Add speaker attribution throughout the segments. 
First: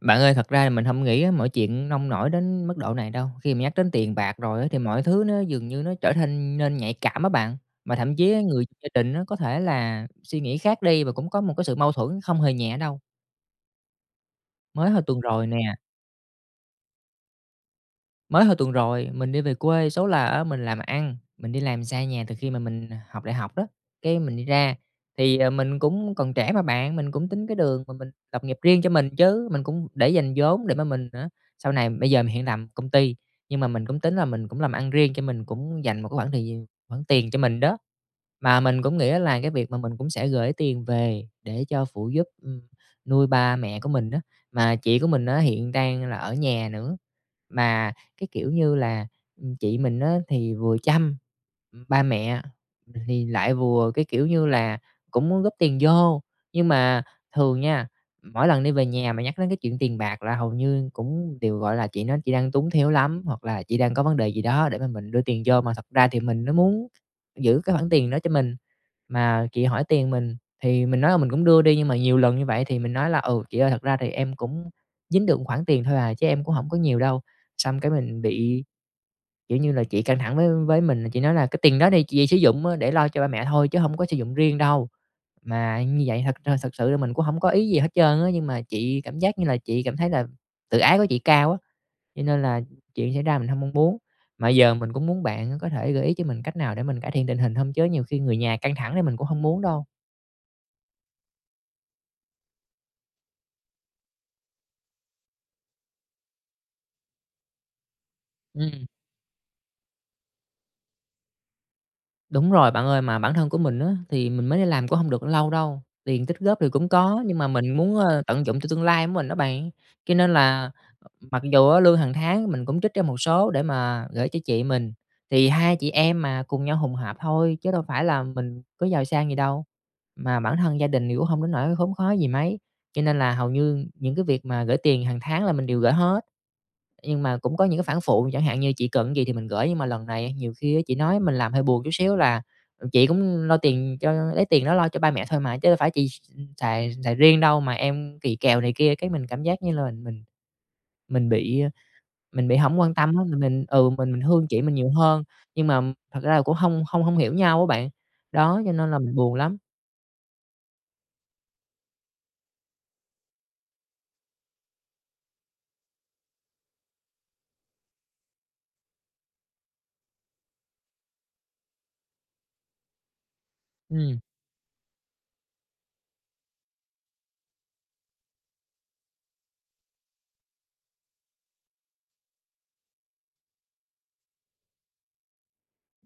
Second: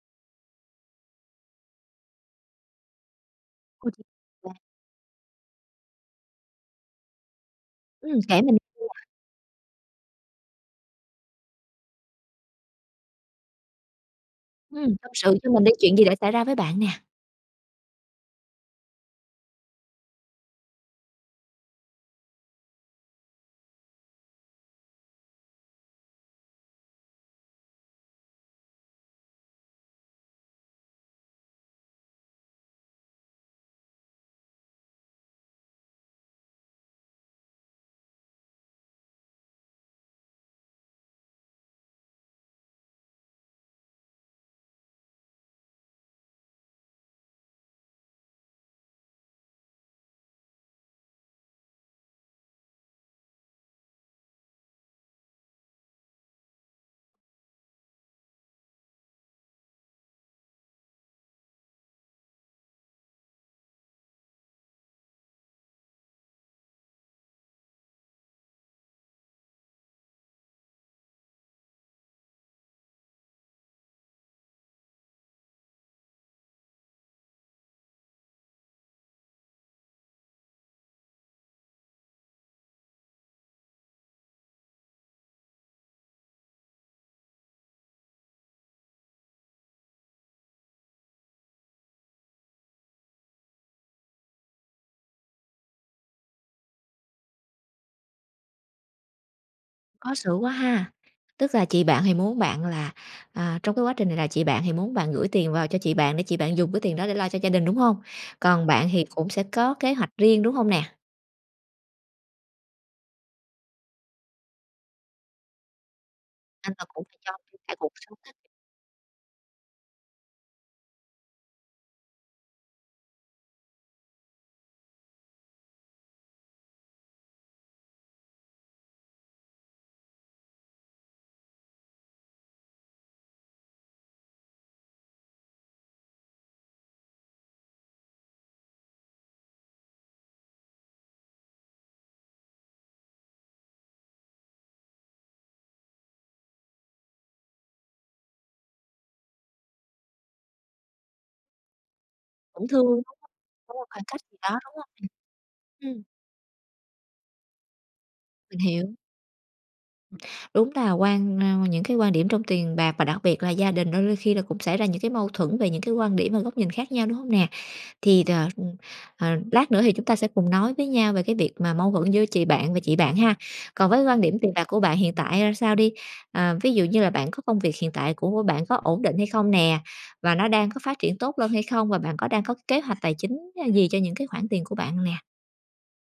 Speaker 1: Bạn ơi, thật ra là mình hông nghĩ á mọi chuyện nông nổi đến mức độ này đâu. Khi mà nhắc đến tiền bạc
Speaker 2: [unintelligible]
Speaker 1: rồi á thì mọi thứ nó dường như nó trở thanh nên nhạy cảm á bạn, mà thậm
Speaker 2: Ừm,
Speaker 1: chí
Speaker 2: kể mình
Speaker 1: người gia
Speaker 2: [unintelligible]
Speaker 1: đình nó có thể là suy nghĩ khác đi và cũng có một cái sự mâu thuẫn không hề nhẹ đâu. Mới
Speaker 2: Ừm,
Speaker 1: hơn
Speaker 2: tâm
Speaker 1: tuần
Speaker 2: sự
Speaker 1: rồi
Speaker 2: cho
Speaker 1: nè
Speaker 2: mình đi, chuyện gì đã xảy ra với bạn nè?
Speaker 1: mới hồi tuần rồi mình đi về quê, số là á mình làm ăn, mình đi làm xa nhà từ khi mà mình học đại học á. Cái mình đi ra, thì, ờ, mình cũng còn trẻ mà bạn, mình cũng tính cái đường mà mình lập nghiệp riêng cho mình chứ! Mình cũng để dành vốn để mà mình hả sau này bây giờ mình hiện làm công ty, nhưng mà mình cũng tính là mình cũng làm ăn riêng, cho mình cũng dành một cái khoảng thời giờ khoản tiền cho mình đó. Mà mình cũng nghĩ đó là cái việc mà mình cũng sẽ gửi tiền về, để cho phụ giúp, ừm, nuôi ba mẹ của mình á, mà chị của mình á hiện đang là ở nhà nữa. Mà cái kiểu như là, ừm, chị mình á thì vừa chăm ba mẹ thì thì lại vừa cái, kiểu như là, cũng muốn góp tiền vô. Nhưng mà thường nha, mỗi lần đi về nhà mà nhắc đến cái chuyện tiền bạc là hầu như cũng đều, gọi là, chị nói chị đang túng thiếu lắm, hoặc là chị đang có vấn đề gì đó để mà mình đưa tiền vô, mà thật ra thì mình nó muốn giữ cái khoản tiền đó cho mình. Mà chị hỏi tiền mình, thì mình nói là mình cũng đưa đi nhưng mà nhiều lần như vậy thì mình nói là "Ừ, chị ơi, thật ra thì em cũng dính được một khoản tiền thôi à, chứ em cũng hổng có nhiều đâu." Xong cái mình bị, kiểu như là, chị căng thẳng với với mình, chị nói là "Cái tiền đó thì chị sử dụng á để lo cho ba mẹ thôi, chứ hông có sử dụng riêng đâu." Mà như vậy thật thật thật sự mình cũng hông có ý gì hết trơn á, nhưng mà chị cảm giác như là chị cảm thấy là tự ái của chị cao á. Cho nên là, chuyện xảy ra mình hông mong muốn, mà giờ mình cũng muốn bạn có thể gợi ý cho mình cách nào để mình cải thiện tình hình hông? Chứ nhiều khi người nhà căng thẳng thì mình cũng hông muốn đâu.
Speaker 2: Khó xử quá ha! Tức là chị bạn thì muốn bạn là, à, trong cái quá trình này là chị bạn thì muốn bạn gửi tiền vào cho chị bạn để chị bạn dùng cái tiền đó để lo cho gia đình, đúng hông? Còn
Speaker 1: Ừm.
Speaker 2: bạn thì cũng sẽ có kế hoạch riêng, đúng hông nè?
Speaker 1: Đúng rồi bạn ơi, mà bản thân của mình á thì mình mới đi làm cũng hông được lâu đâu, tiền tích góp thì
Speaker 2: Nên là
Speaker 1: cũng
Speaker 2: cũng phải
Speaker 1: có,
Speaker 2: cho
Speaker 1: nhưng mà
Speaker 2: trang
Speaker 1: mình
Speaker 2: trải cuộc
Speaker 1: muốn,
Speaker 2: sống
Speaker 1: ơ,
Speaker 2: á.
Speaker 1: tận dụng cho tương lai mình á bạn. Cho nên là mặc dù á lương hàng tháng mình cũng trích ra một số để mà gởi cho chị mình thì hai chị em mà cùng nhau hùng hạp thôi, chứ đâu phải là mình có giàu sang gì đâu, mà bản thân gia đình thì cũng hông đến nỗi khốn khó gì mấy, cho nên là hầu như những cái việc mà gởi tiền hàng tháng là mình đều gởi hết. Nhưng mà cũng có những cái phản phụ chẳng hạn như chị cần cái gì thì mình gởi, nhưng mà lần này nhiều khi á chị nói mình làm hơi buồn chút xíu là "Ờ, chị cũng lo tiền cho lấy tiền đó lo cho ba mẹ thôi mà, chứ đâu phải chị x ừm, xài xài riêng đâu mà em kỳ kèo này kia", cái mình cảm giác như là mình mình mình bị mình bị
Speaker 2: Cũng
Speaker 1: hổng
Speaker 2: thương,
Speaker 1: quan tâm
Speaker 2: [unintelligible]
Speaker 1: á, mình mình
Speaker 2: có một
Speaker 1: ừ,
Speaker 2: khoảng
Speaker 1: mình
Speaker 2: cách gì
Speaker 1: thương
Speaker 2: đó,
Speaker 1: chị
Speaker 2: đúng
Speaker 1: mình
Speaker 2: hông?
Speaker 1: nhiều hơn, nhưng mà
Speaker 2: Ừm.
Speaker 1: thật ra là cũng hông hông hông hiểu nhau á bạn.
Speaker 2: Mình
Speaker 1: Đó cho
Speaker 2: hiểu.
Speaker 1: nên là mình buồn lắm.
Speaker 2: Đúng là quan, ơ, những cái quan điểm trong tiền bạc và đặc biệt là gia đình đôi đôi khi là cũng xảy ra những cái mâu thuẫn về những cái quan điểm và góc nhìn khác nhau, đúng hông nè? Thì đ ờ, lát nữa thì chúng ta sẽ cùng nói với nhau về cái việc mà mâu thuẫn giữa chị bạn và chị bạn ha. Còn với
Speaker 1: Ừm.
Speaker 2: quan điểm tiền bạc của bạn hiện tại ra sao đi, à, ví dụ như là bạn có công việc hiện tại của của bạn có ổn định hay không nè? Và nó đang có phát triển tốt lên hay không? Và bạn có đang có kế hoạch tài chính gì cho những cái khoản tiền của bạn nè?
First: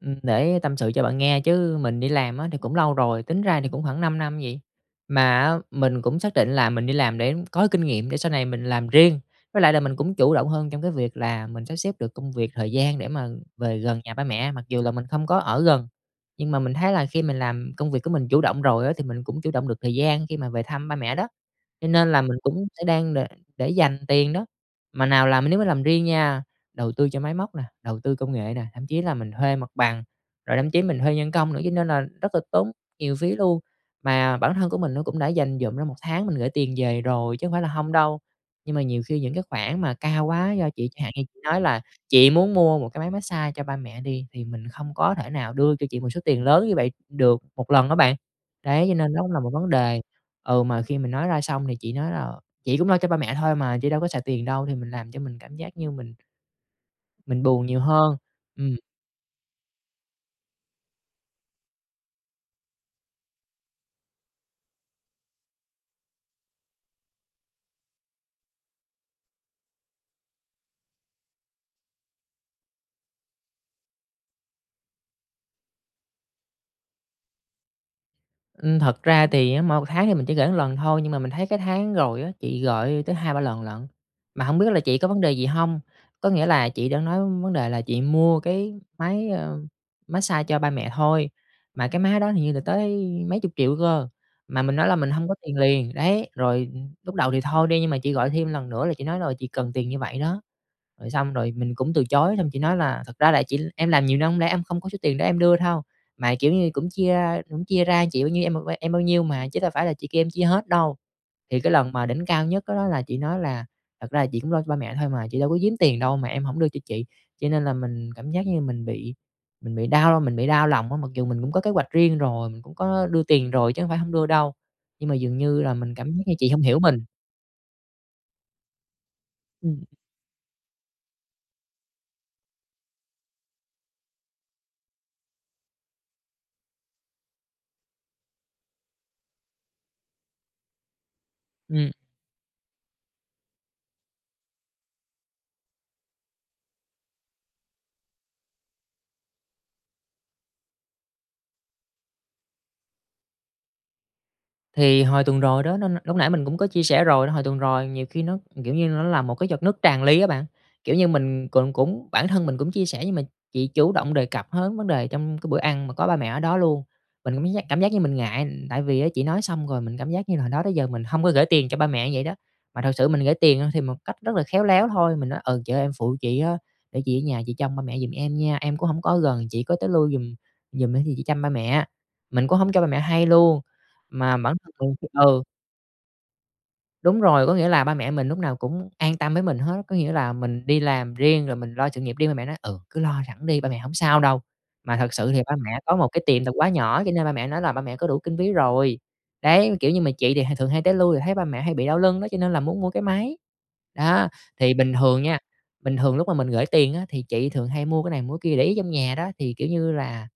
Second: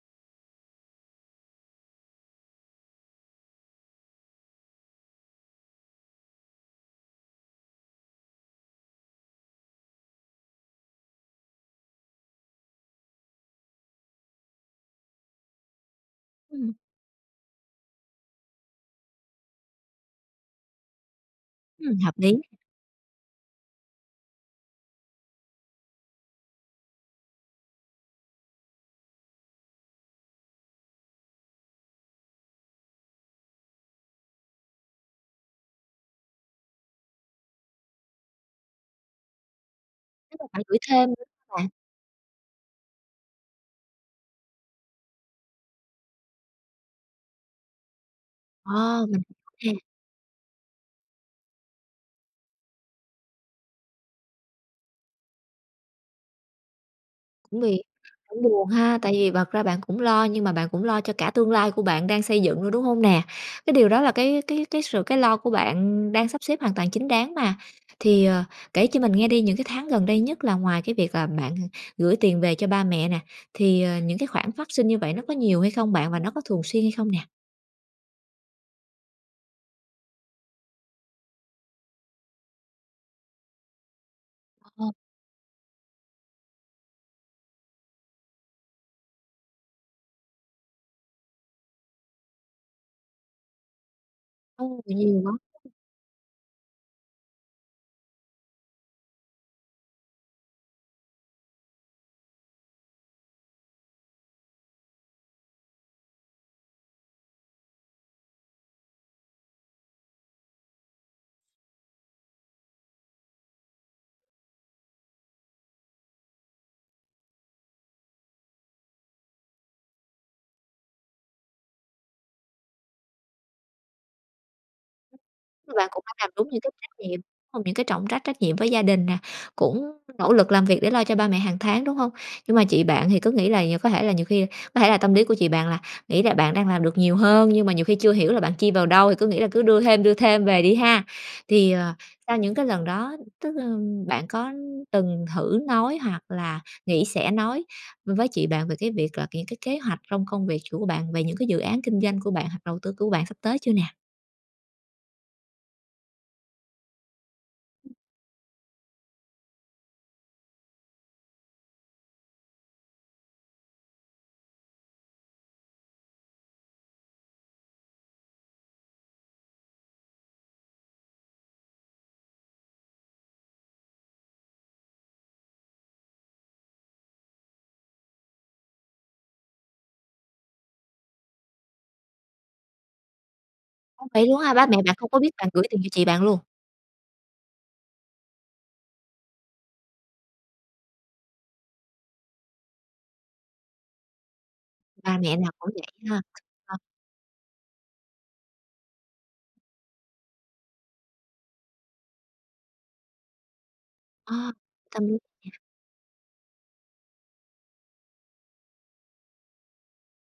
Speaker 1: Ừm, để tâm sự cho bạn nghe chứ mình đi làm á, thì cũng lâu rồi, tính ra thì cũng khoảng 5 năm gì. Mà á, mình cũng xác định là mình đi làm để có kinh nghiệm để sau này mình làm riêng. Với lại là mình cũng chủ động hơn trong cái việc là mình sắp xếp được công việc, thời gian để mà về gần nhà ba mẹ mặc dù là mình không có ở gần. Nhưng mà
Speaker 2: Ừm.
Speaker 1: mình thấy là khi mình làm công việc của mình chủ động rồi á, thì mình cũng chủ động được thời gian khi mà về thăm ba mẹ đó. Cho
Speaker 2: Ừm,
Speaker 1: nên
Speaker 2: hợp
Speaker 1: là
Speaker 2: lý.
Speaker 1: mình cũng sẽ đang đ để dành tiền đó. Mà nào làm nếu mà làm riêng nha, đầu tư cho máy móc nè, đầu tư công nghệ nè, thậm chí là mình thuê mặt bằng rồi thậm chí mình thuê nhân công nữa, cho nên là rất là tốn nhiều phí luôn. Mà bản thân của mình nó cũng đã dành dụm ra 1 tháng mình gửi tiền về rồi chứ hông phải là hông đâu. Nhưng mà nhiều khi những cái khoản mà cao
Speaker 2: Chứ đâu
Speaker 1: quá
Speaker 2: phải
Speaker 1: do
Speaker 2: gửi
Speaker 1: chị chẳng
Speaker 2: thêm
Speaker 1: hạn như
Speaker 2: nữa
Speaker 1: chị
Speaker 2: [unintelligible]
Speaker 1: nói
Speaker 2: bạn.
Speaker 1: là "Chị muốn mua một cái máy mát xa cho ba mẹ" đi, thì mình không có thể nào đưa cho chị một số tiền lớn như vậy được 1 lần á bạn. Đấy, cho
Speaker 2: Ờ,
Speaker 1: nên nó
Speaker 2: mình
Speaker 1: cũng là một vấn
Speaker 2: hiểu nè.
Speaker 1: đề, ừ, mà khi mình nói ra xong thì chị nói là "Chị cũng lo cho ba mẹ thôi mà, chị đâu có xài tiền đâu!" Thì mình làm cho mình cảm giác như mình mình
Speaker 2: Cũng
Speaker 1: buồn nhiều
Speaker 2: vì
Speaker 1: hơn.
Speaker 2: cũng buồn
Speaker 1: Ừm.
Speaker 2: ha, tại vì bật ra bạn cũng lo, nhưng mà bạn cũng lo cho cả tương lai của bạn đang xây dựng luôn, đúng hông nè? Cái điều đó là cái cái cái sự cái lo của bạn đang sắp xếp hoàn toàn chính đáng mà. Thì, ờ, kể cho mình nghe đi, những cái tháng gần đây nhất là ngoài cái việc là bạn gửi tiền về cho ba mẹ nè, thì, ờ, những cái khoản phát sinh như vậy nó có nhiều hay không bạn và nó có thường xuyên hay không nè?
Speaker 1: Ừm. Thật ra thì á, mỗi một tháng thì mình chỉ gửi lần thôi, nhưng mà mình thấy cái tháng rồi á, chị gọi tới 2-3 lần lận. Mà hổng biết là
Speaker 2: Ờ.
Speaker 1: chị có vấn đề gì hông. Có nghĩa là chị đã nói vấn đề là chị mua cái máy, à, mát xa cho ba mẹ thôi, mà cái máy đó hình như là tới mấy chục triệu cơ, mà mình
Speaker 2: Ô,
Speaker 1: nói
Speaker 2: bị
Speaker 1: là mình
Speaker 2: nhiều
Speaker 1: hông
Speaker 2: quá
Speaker 1: có tiền
Speaker 2: [unintelligible]
Speaker 1: liền, đấy. Rồi lúc đầu thì thôi đi, nhưng mà chị gọi thêm lần nữa là chị nói, ờ, chị cần tiền như vậy đó. Rồi xong rồi mình cũng từ chối, xong chị nói là "Thật ra là chị em làm nhiều năm hông lẽ em không có số tiền để em đưa thâu. Mà kiểu như cũng chia, a, cũng chia ra chị bao nhiêu, em em bao nhiêu mà, chứ đâu phải là chị kêu em chia hết đâu." Thì cái lần mà đỉnh cao nhất đó đó là chị nói là "Thật ra là chị cũng lo cho ba mẹ thôi mà, chị đâu có giếm tiền đâu mà em hổng đưa cho chị." Cho nên là mình cảm giác như mình bị mình bị đau mình bị đau lòng á, mặc dù mình cũng có kế hoạch riêng rồi, mình cũng có đưa tiền rồi chứ hông phải hổng đưa đâu. Nhưng mà dường như là
Speaker 2: Bạn
Speaker 1: mình
Speaker 2: cũng
Speaker 1: cảm
Speaker 2: đã
Speaker 1: giác
Speaker 2: làm
Speaker 1: như
Speaker 2: đúng
Speaker 1: chị
Speaker 2: những
Speaker 1: hông
Speaker 2: cái
Speaker 1: hiểu
Speaker 2: trách
Speaker 1: mình.
Speaker 2: nhiệm, đúng hông? Những cái trọng trách trách nhiệm với gia đình nè,
Speaker 1: Ừm.
Speaker 2: cũng nỗ lực làm việc để lo cho ba mẹ hàng tháng, đúng hông? Nhưng mà chị bạn thì cứ nghĩ là nh có thể là nhiều khi có thể là tâm lý của chị bạn là nghĩ là bạn đang làm được nhiều hơn, nhưng mà nhiều khi chưa hiểu là bạn chi vào đâu thì cứ nghĩ là cứ đưa thêm, đưa thêm về đi ha. Thì,
Speaker 1: Ừm.
Speaker 2: ờ, sau những cái lần đó, tức, ơ, bạn có từng thử nói hoặc là nghĩ sẽ nói với chị bạn về cái việc là những cái kế hoạch trong công việc của bạn, về những cái dự án kinh doanh của bạn hoặc đầu tư của bạn sắp tới chưa nè?
Speaker 1: Thì hồi tuần rồi đó nó nó lúc nãy mình cũng có chia sẻ rồi đó, hồi tuần rồi nhiều khi nó kiểu như, nó là một cái giọt nước tràn ly á bạn, kiểu như, mình cũng cũng bản thân mình cũng chia sẻ nhưng mà chị chủ động đề cập hớn vấn đề trong cái bữa ăn mà có ba mẹ ở đó luôn, mình cũng cảm giác cảm giác như mình ngại, ừm, tại vì á chị nói xong rồi mình cảm giác như là hồi đó tới giờ mình hông có gởi tiền cho ba mẹ như vậy đó. Mà thật sự mình gởi tiền, ơ, thì một cách rất là khéo léo thôi, mình nói: “Ừ, chị ơi em phụ chị á, để chị ở nhà chị chăm ba mẹ giùm em nha, em cũng hổng có ở gần, chị có tới lui giùm giùm á thì chị chăm ba mẹ.” Mình cũng hổng cho ba mẹ hay luôn,
Speaker 2: Ơ, vậy
Speaker 1: mà
Speaker 2: luôn á ha!
Speaker 1: vẫn
Speaker 2: Ba mẹ
Speaker 1: ừ
Speaker 2: bạn không có biết
Speaker 1: ừ.
Speaker 2: bạn gửi tiền cho chị bạn luôn?
Speaker 1: Đúng rồi, có nghĩa là ba mẹ mình lúc nào cũng an tâm với mình hết. Có nghĩa là mình đi làm riêng rồi mình lo sự nghiệp riêng, ba mẹ nói: “Ừ, cứ lo sẵn đi, ba mẹ hổng sao đâu.” Mà thực
Speaker 2: Ba
Speaker 1: sự
Speaker 2: mẹ
Speaker 1: thì
Speaker 2: nào
Speaker 1: ba
Speaker 2: cũng
Speaker 1: mẹ
Speaker 2: vậy
Speaker 1: có một
Speaker 2: ha!
Speaker 1: cái tiệm tạp hóa
Speaker 2: À.
Speaker 1: nhỏ cho nên ba mẹ nói là ba mẹ có đủ kinh phí rồi. Đấy, kiểu như, mà chị thì h thường hay tới lui rồi thấy ba mẹ hay bị đau lưng đó cho nên là muốn mua cái máy. Đó,
Speaker 2: A,
Speaker 1: thì bình
Speaker 2: cầm luôn.
Speaker 1: thường nha
Speaker 2: Vậy hả?
Speaker 1: bình thường lúc mà mình gởi tiền á thì chị thường hay mua cái này, mua cái kia để ý trong nhà đó, thì, kiểu như là,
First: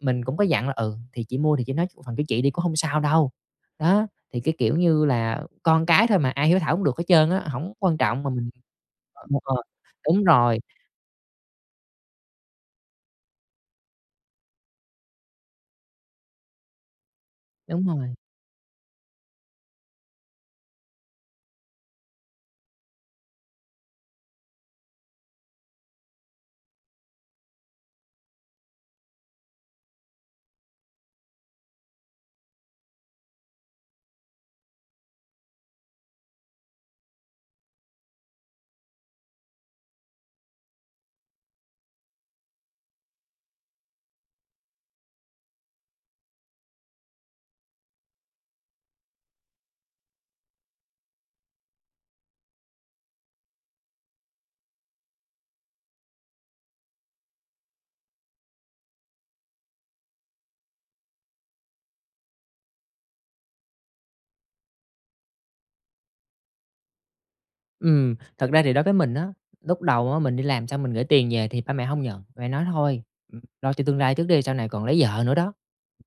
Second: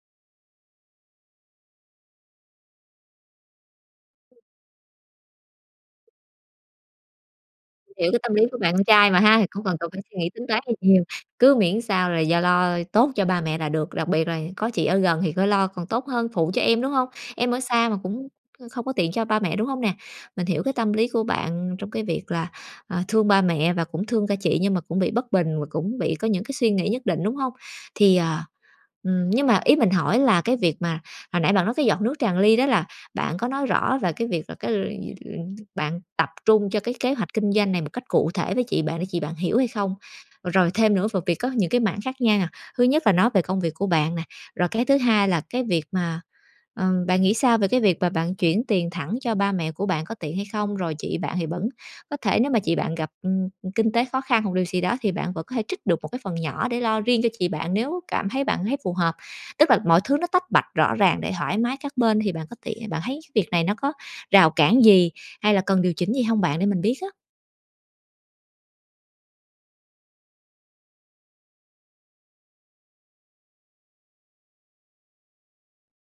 Speaker 1: mình cũng có dặn là: “Ừ, thì chị mua thì chị nói phần của chị đi cũng hông sao đâu.” Đó, thì, cái kiểu như là, con cái thôi mà ai hiếu thảo cũng được hết trơn á, hổng quan
Speaker 2: Hiểu cái
Speaker 1: trọng mà
Speaker 2: tâm lý
Speaker 1: mình
Speaker 2: của bạn con trai mà
Speaker 1: ờ, m
Speaker 2: ha, thì
Speaker 1: ờ,
Speaker 2: hổng cần cần phải suy
Speaker 1: đúng
Speaker 2: nghĩ tính
Speaker 1: rồi.
Speaker 2: toán gì nhiều, cứ miễn sao là do lo tốt cho ba mẹ là được, đặc biệt là có chị ở gần thì có lo còn tốt hơn phụ cho em, đúng hông? Em ở
Speaker 1: Đúng
Speaker 2: xa mà
Speaker 1: rồi.
Speaker 2: cũng, ơ, không có tiện cho ba mẹ, đúng hông nè? Mình hiểu cái tâm lý của bạn trong cái việc là, à, thương ba mẹ và cũng thương cả chị nhưng mà cũng bị bất bình và cũng bị có những cái suy nghĩ nhất định, đúng hông? Thì, à, ừm, nhưng mà ý mình hỏi là cái việc mà, hồi nãy bạn nói cái giọt nước tràn ly đó là bạn có nói rõ là cái việc là cái luyện gi bạn tập trung cho cái kế hoạch kinh doanh này một cách cụ thể với chị bạn để chị bạn hiểu hay không? Rồi thêm nữa về việc có những cái mảng khác nha. Thứ nhất là nói về công việc của bạn nè, rồi cái thứ hai là cái việc mà ừm, bạn nghĩ sao về cái việc mà bạn chuyển tiền thẳng cho ba mẹ của bạn có tiện hay không, rồi chị bạn thì vẫn có thể nếu mà chị bạn gặp, ừm, kinh tế khó khăn hoặc điều gì đó thì bạn vẫn có thể trích được một cái phần nhỏ để lo riêng cho chị bạn nếu cảm thấy bạn thấy phù hợp. Tức là mọi thứ nó tách bạch rõ ràng để thoải mái các bên thì bạn có tiện bạn thấy cái việc này nó có rào cản gì hay là cần điều chỉnh gì hông bạn để mình biết á?
Speaker 1: Ừm, thật ra thì đối với mình á, lúc đầu á mình đi làm xong mình gửi tiền về thì ba mẹ hông nhận, ba mẹ nói: "Thôi, ừm, lo cho tương lai trước đi, sau này còn lấy vợ nữa đó,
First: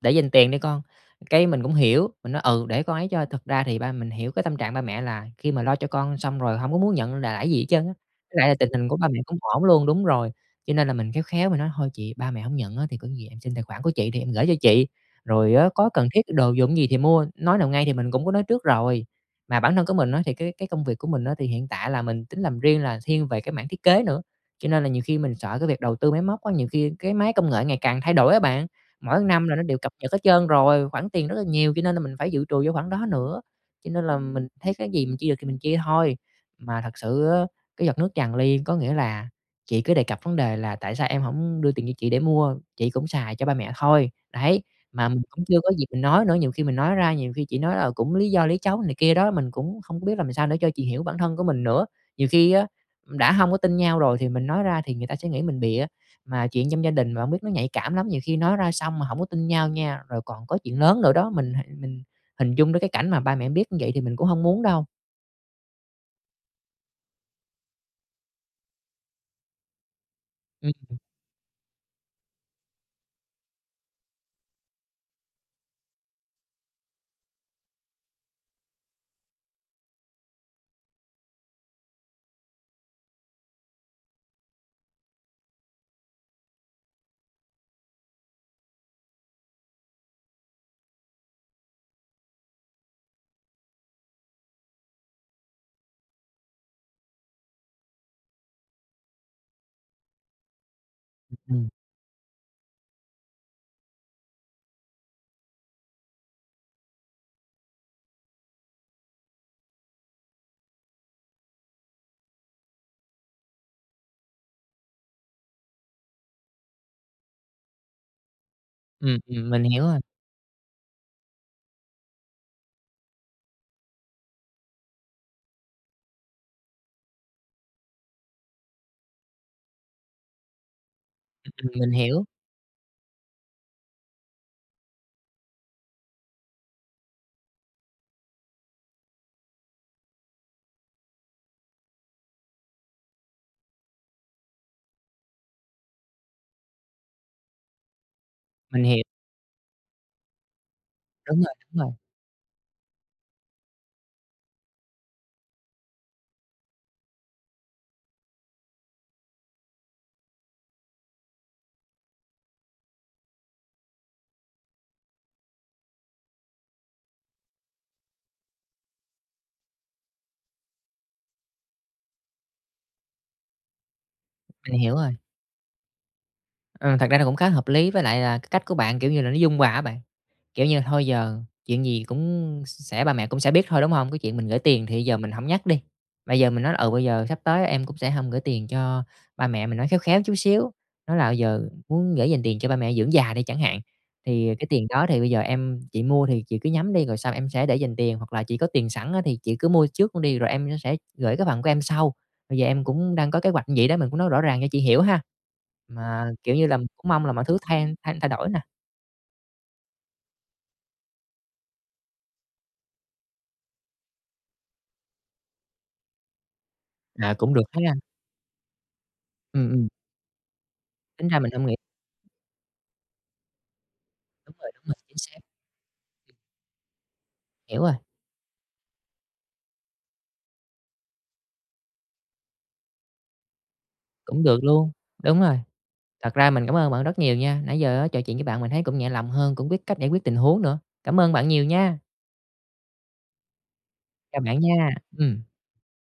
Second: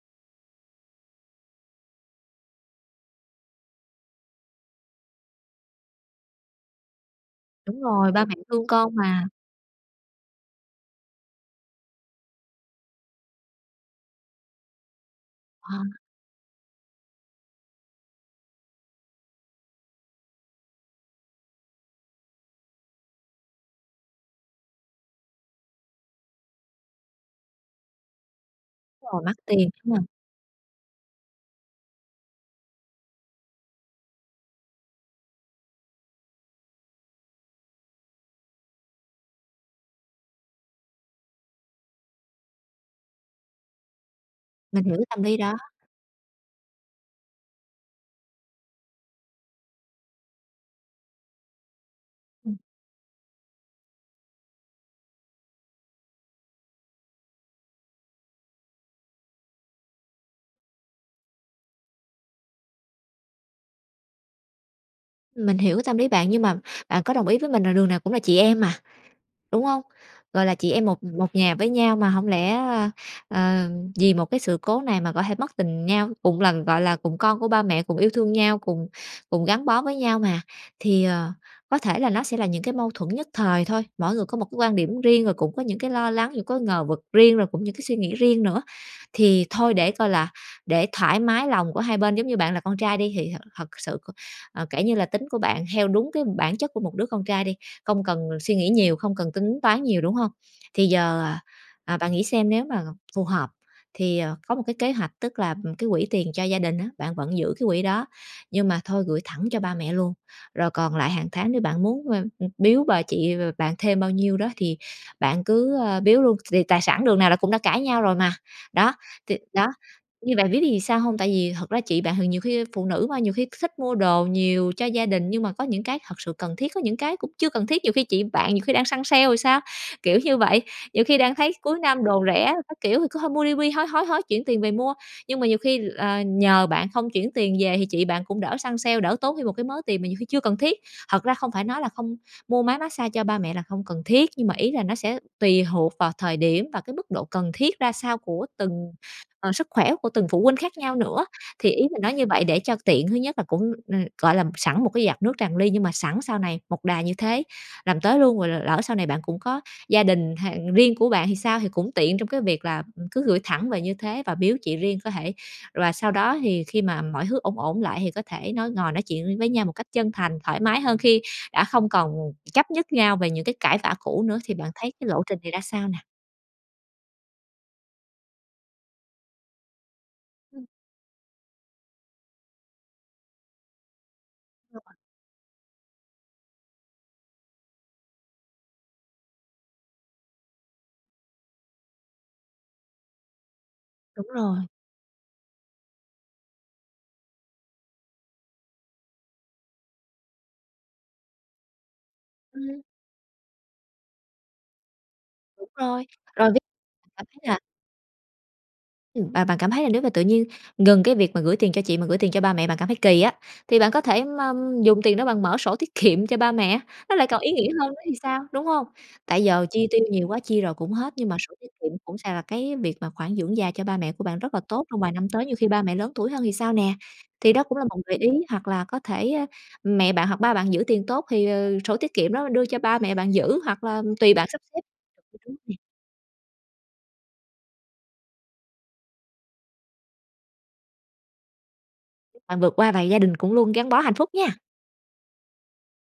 Speaker 1: để dành tiền đi con". Cái mình cũng hiểu, mình nói: "Ừ, để con ấy cho". Thật ra thì ba mình hiểu cái tâm trạng ba mẹ là khi mà lo cho con xong rồi hông có muốn nhận l lại gì hết trơn
Speaker 2: Đúng
Speaker 1: á.
Speaker 2: rồi, ba mẹ
Speaker 1: Với lại là,
Speaker 2: thương
Speaker 1: tình hình
Speaker 2: con
Speaker 1: của ba mẹ
Speaker 2: mà.
Speaker 1: cũng ổn luôn, đúng rồi, cho nên là mình khéo khéo mình nói: "Thôi chị, ba mẹ hổng nhận á thì có gì em xin tài khoản của chị thì em gửi cho chị, rồi á
Speaker 2: Ờ.
Speaker 1: có cần thiết đồ dùng gì thì mua." Nói nào ngay thì mình cũng có nói trước rồi, mà bản thân của mình á thì cái cái công việc của mình á thì hiện tại là mình tính làm riêng là thiên về cái mảng thiết kế nữa, cho nên là nhiều khi mình sợ cái việc đầu tư máy móc á, nhiều khi cái máy công nghệ ngày càng thay đổi á bạn,
Speaker 2: Đúng rồi,
Speaker 1: mỗi
Speaker 2: mắc
Speaker 1: năm là nó
Speaker 2: tiền
Speaker 1: đều cập
Speaker 2: ha.
Speaker 1: nhật hết trơn rồi, khoản tiền rất là nhiều, cho nên là mình phải dự trù vô khoản đó nữa, cho nên là mình thấy cái gì mình chia được thì mình chia thôi. Mà thật sự á, cái giọt nước tràn ly có nghĩa là, chị cứ đề cập vấn đề là "Tại sao em hổng đưa tiền cho chị để mua, chị cũng xài cho ba mẹ thôi", đấy.
Speaker 2: Mình hiểu
Speaker 1: Mà mình
Speaker 2: tâm lý
Speaker 1: cũng
Speaker 2: đó.
Speaker 1: chưa có dịp mình nói nữa, nhiều khi mình nói ra, nhiều khi chị nói "Ờ, cũng lý do lý trấu" này kia đó, mình cũng không có biết làm sao nữa cho chị hiểu bản thân của mình nữa. Nhiều khi
Speaker 2: Ừm.
Speaker 1: á, đã hông có tin nhau rồi thì mình nói ra thì người ta sẽ nghĩ mình bịa, mà chuyện trong gia đình mà hông biết nó nhạy cảm lắm, nhiều khi nói ra xong mà hổng có tin nhau nha, rồi còn có chuyện lớn nữa đó, mình h mình hình dung đến cái cảnh mà ba mẹ biết như vậy thì mình cũng hông muốn đâu.
Speaker 2: Mình hiểu cái tâm lý bạn nhưng mà bạn có đồng ý với mình là đường nào cũng là chị em mà, đúng hông? Gọi là, chị em
Speaker 1: Ừm.
Speaker 2: một một nhà với nhau mà hổng lẽ, ơ, ờ, vì một cái sự cố này mà có thể mất tình nhau. Cùng lần, gọi là, cùng con của ba mẹ, cùng yêu thương nhau, cùng cùng gắn bó với nhau mà, thì, ờ, có thể là nó sẽ là những cái mâu thuẫn nhất thời thôi. Mỗi người có một cái quan điểm riêng rồi cũng có những cái lo lắng, những có ngờ vực riêng rồi cũng những cái suy nghĩ riêng nữa. Thì thôi để coi là để thoải mái lòng của hai bên. Giống như bạn là con trai đi thì thật thật sự c ờ, kể như là tính của bạn theo đúng cái bản chất của một đứa con trai đi, không cần suy nghĩ nhiều, không cần tính toán nhiều, đúng hông? Thì giờ, ờ,
Speaker 1: Ừm.
Speaker 2: à, bạn nghĩ xem nếu mà phù hợp, thì, ờ, có một cái kế hoạch, tức là, ừm, cái quỹ tiền cho gia đình á, bạn vẫn giữ cái quỹ đó, nhưng mà thôi gửi thẳng cho ba mẹ luôn. Rồi còn lại hàng tháng nếu bạn muốn, a, ừ, biếu bà chị b-b bạn thêm bao nhiêu đó thì bạn cứ, ơ, biếu luôn, thì tài sản đường nào là cũng đã cãi nhau rồi mà. Đó,
Speaker 1: Ừm,
Speaker 2: thì
Speaker 1: ừm, mình
Speaker 2: đó,
Speaker 1: hiểu rồi.
Speaker 2: như bạn biết biết vì sao hông? Tại vì thật ra chị bạn thì nhiều khi phụ nữ mà, nhiều khi thích mua đồ nhiều cho gia đình nhưng mà có những cái thật sự cần thiết, có những cái cũng chưa cần thiết. Nhiều khi chị bạn nhiều khi đang săn sale thì sao, kiểu như vậy. Nhiều khi đang
Speaker 1: Ừ,
Speaker 2: thấy
Speaker 1: ừm,
Speaker 2: cuối
Speaker 1: mình
Speaker 2: năm đồ
Speaker 1: hiểu.
Speaker 2: rẻ các kiểu thì cứ thôi mua đi, mua đi, hối, hối, hối chuyển tiền về mua, nhưng mà nhiều khi là nhờ bạn không chuyển tiền về thì chị bạn cũng đỡ săn sale, đỡ tốn thêm một cái mớ tiền mà nhiều khi chưa cần thiết. Thật ra không phải nói là không mua máy mát xa cho ba mẹ là không cần thiết, nhưng mà ý là nó sẽ tùy thuộc vào thời điểm và cái mức độ cần thiết ra sao của
Speaker 1: Mình
Speaker 2: từng,
Speaker 1: hiểu.
Speaker 2: ờ, sức khỏe của từng phụ huynh khác nhau nữa.
Speaker 1: Đúng rồi,
Speaker 2: Thì
Speaker 1: đúng
Speaker 2: ý
Speaker 1: rồi.
Speaker 2: mình nói như vậy để cho tiện, thứ nhất là cũng, ừm, gọi là, sẵn một cái giọt nước tràn ly, nhưng mà sẵn sau này một đà như thế làm tới luôn. Rồi l lỡ sau này bạn cũng có gia đình h riêng của bạn thì sao? Thì cũng tiện trong cái việc là, ừm, cứ gửi thẳng về như thế và biếu chị riêng có thể. Và sau đó thì khi mà mọi hứ ổn ổn lại thì có thể nói, ngồi nói chuyện với nhau một cách chân thành, thoải mái hơn khi đã không còn chấp nhất nhau về những cái cãi vã cũ nữa. Thì bạn
Speaker 1: Mình
Speaker 2: thấy
Speaker 1: hiểu
Speaker 2: cái
Speaker 1: rồi.
Speaker 2: lộ trình này ra sao nè?
Speaker 1: Ừ, thật ra là cũng khá hợp lý với lại là, à, cái cách của bạn, kiểu như là, nó dung hòa á bạn. Kiểu
Speaker 2: Ừm.
Speaker 1: như, thôi giờ chuyện gì cũng s sẽ ba mẹ cũng sẽ biết thôi, đúng hông? Cái chuyện mình gửi tiền
Speaker 2: [unintelligible]
Speaker 1: thì giờ mình hổng nhắc đi. Mà giờ mình nói: "Ừ, bây giờ sắp tới em cũng sẽ hông gửi tiền cho ba mẹ", mình nói khéo khéo chút xíu. Nói là giờ muốn gửi dành tiền cho ba mẹ dưỡng già đi chẳng hạn,
Speaker 2: Đúng
Speaker 1: thì ,à,
Speaker 2: rồi.
Speaker 1: "Cái tiền đó thì bây giờ em chị mua thì chị cứ nhắm đi rồi xong em sẽ để dành tiền, hoặc là chị có tiền sẵn á, thì chị cứ mua trước luôn đi rồi em sẽ gửi cái phần của em sau. Bây giờ
Speaker 2: Ừm.
Speaker 1: em cũng đang có kế hoạch vậy đó." Mình cũng nói rõ ràng cho chị hiểu ha.
Speaker 2: Đúng rồi,
Speaker 1: Mà,
Speaker 2: rồi
Speaker 1: kiểu
Speaker 2: [unintelligible]
Speaker 1: như là, cũng mong
Speaker 2: cảm
Speaker 1: là
Speaker 2: thấy
Speaker 1: mọi thứ
Speaker 2: là
Speaker 1: thay thay thay đổi nè.
Speaker 2: Ừm, và bạn cảm thấy là nếu mà tự nhiên ngừng cái việc mà gửi tiền cho chị mà gửi tiền cho ba mẹ, bạn cảm thấy kỳ á, thì bạn có thể ma dùng tiền đó bạn mở sổ tiết kiệm cho ba mẹ, nó lại
Speaker 1: À,
Speaker 2: còn ý
Speaker 1: cũng được
Speaker 2: nghĩa hơn
Speaker 1: ha.
Speaker 2: nữa thì sao, đúng hông? Tại giờ
Speaker 1: Ừm,
Speaker 2: chi
Speaker 1: ừm.
Speaker 2: tiêu nhiều quá, chi rồi cũng hết,
Speaker 1: Tính
Speaker 2: nhưng mà
Speaker 1: ra mình
Speaker 2: sổ
Speaker 1: hông
Speaker 2: tiết
Speaker 1: nghĩ
Speaker 2: kiệm cũng sẽ là cái việc mà khoản dưỡng già cho ba mẹ của bạn rất
Speaker 1: Đúng
Speaker 2: là
Speaker 1: rồi, đúng
Speaker 2: tốt
Speaker 1: rồi,
Speaker 2: trong vài
Speaker 1: chính
Speaker 2: năm
Speaker 1: xác.
Speaker 2: tới, nhiều khi ba mẹ lớn tuổi hơn thì sao nè? Thì đó cũng
Speaker 1: Hiểu
Speaker 2: là
Speaker 1: rồi.
Speaker 2: một gợi ý, hoặc là có thể, ơ, mẹ bạn hoặc ba bạn giữ tiền tốt thì, ờ, sổ tiết kiệm đó đưa cho ba mẹ bạn giữ hoặc là tùy
Speaker 1: Cũng
Speaker 2: bạn sắp
Speaker 1: được
Speaker 2: xếp
Speaker 1: luôn, đúng rồi.
Speaker 2: [unintelligible]
Speaker 1: Thật ra mình cảm ơn bạn rất nhiều nha. Nãy giờ á, trò chuyện với bạn mình thấy cũng nhẹ lòng hơn, cũng biết cách giải quyết tình huống nữa. Cảm ơn bạn nhiều nha.
Speaker 2: Chúc bạn vượt qua và gia đình cũng luôn gắn bó hạnh phúc
Speaker 1: Chào
Speaker 2: nha.
Speaker 1: bạn nha, ừm.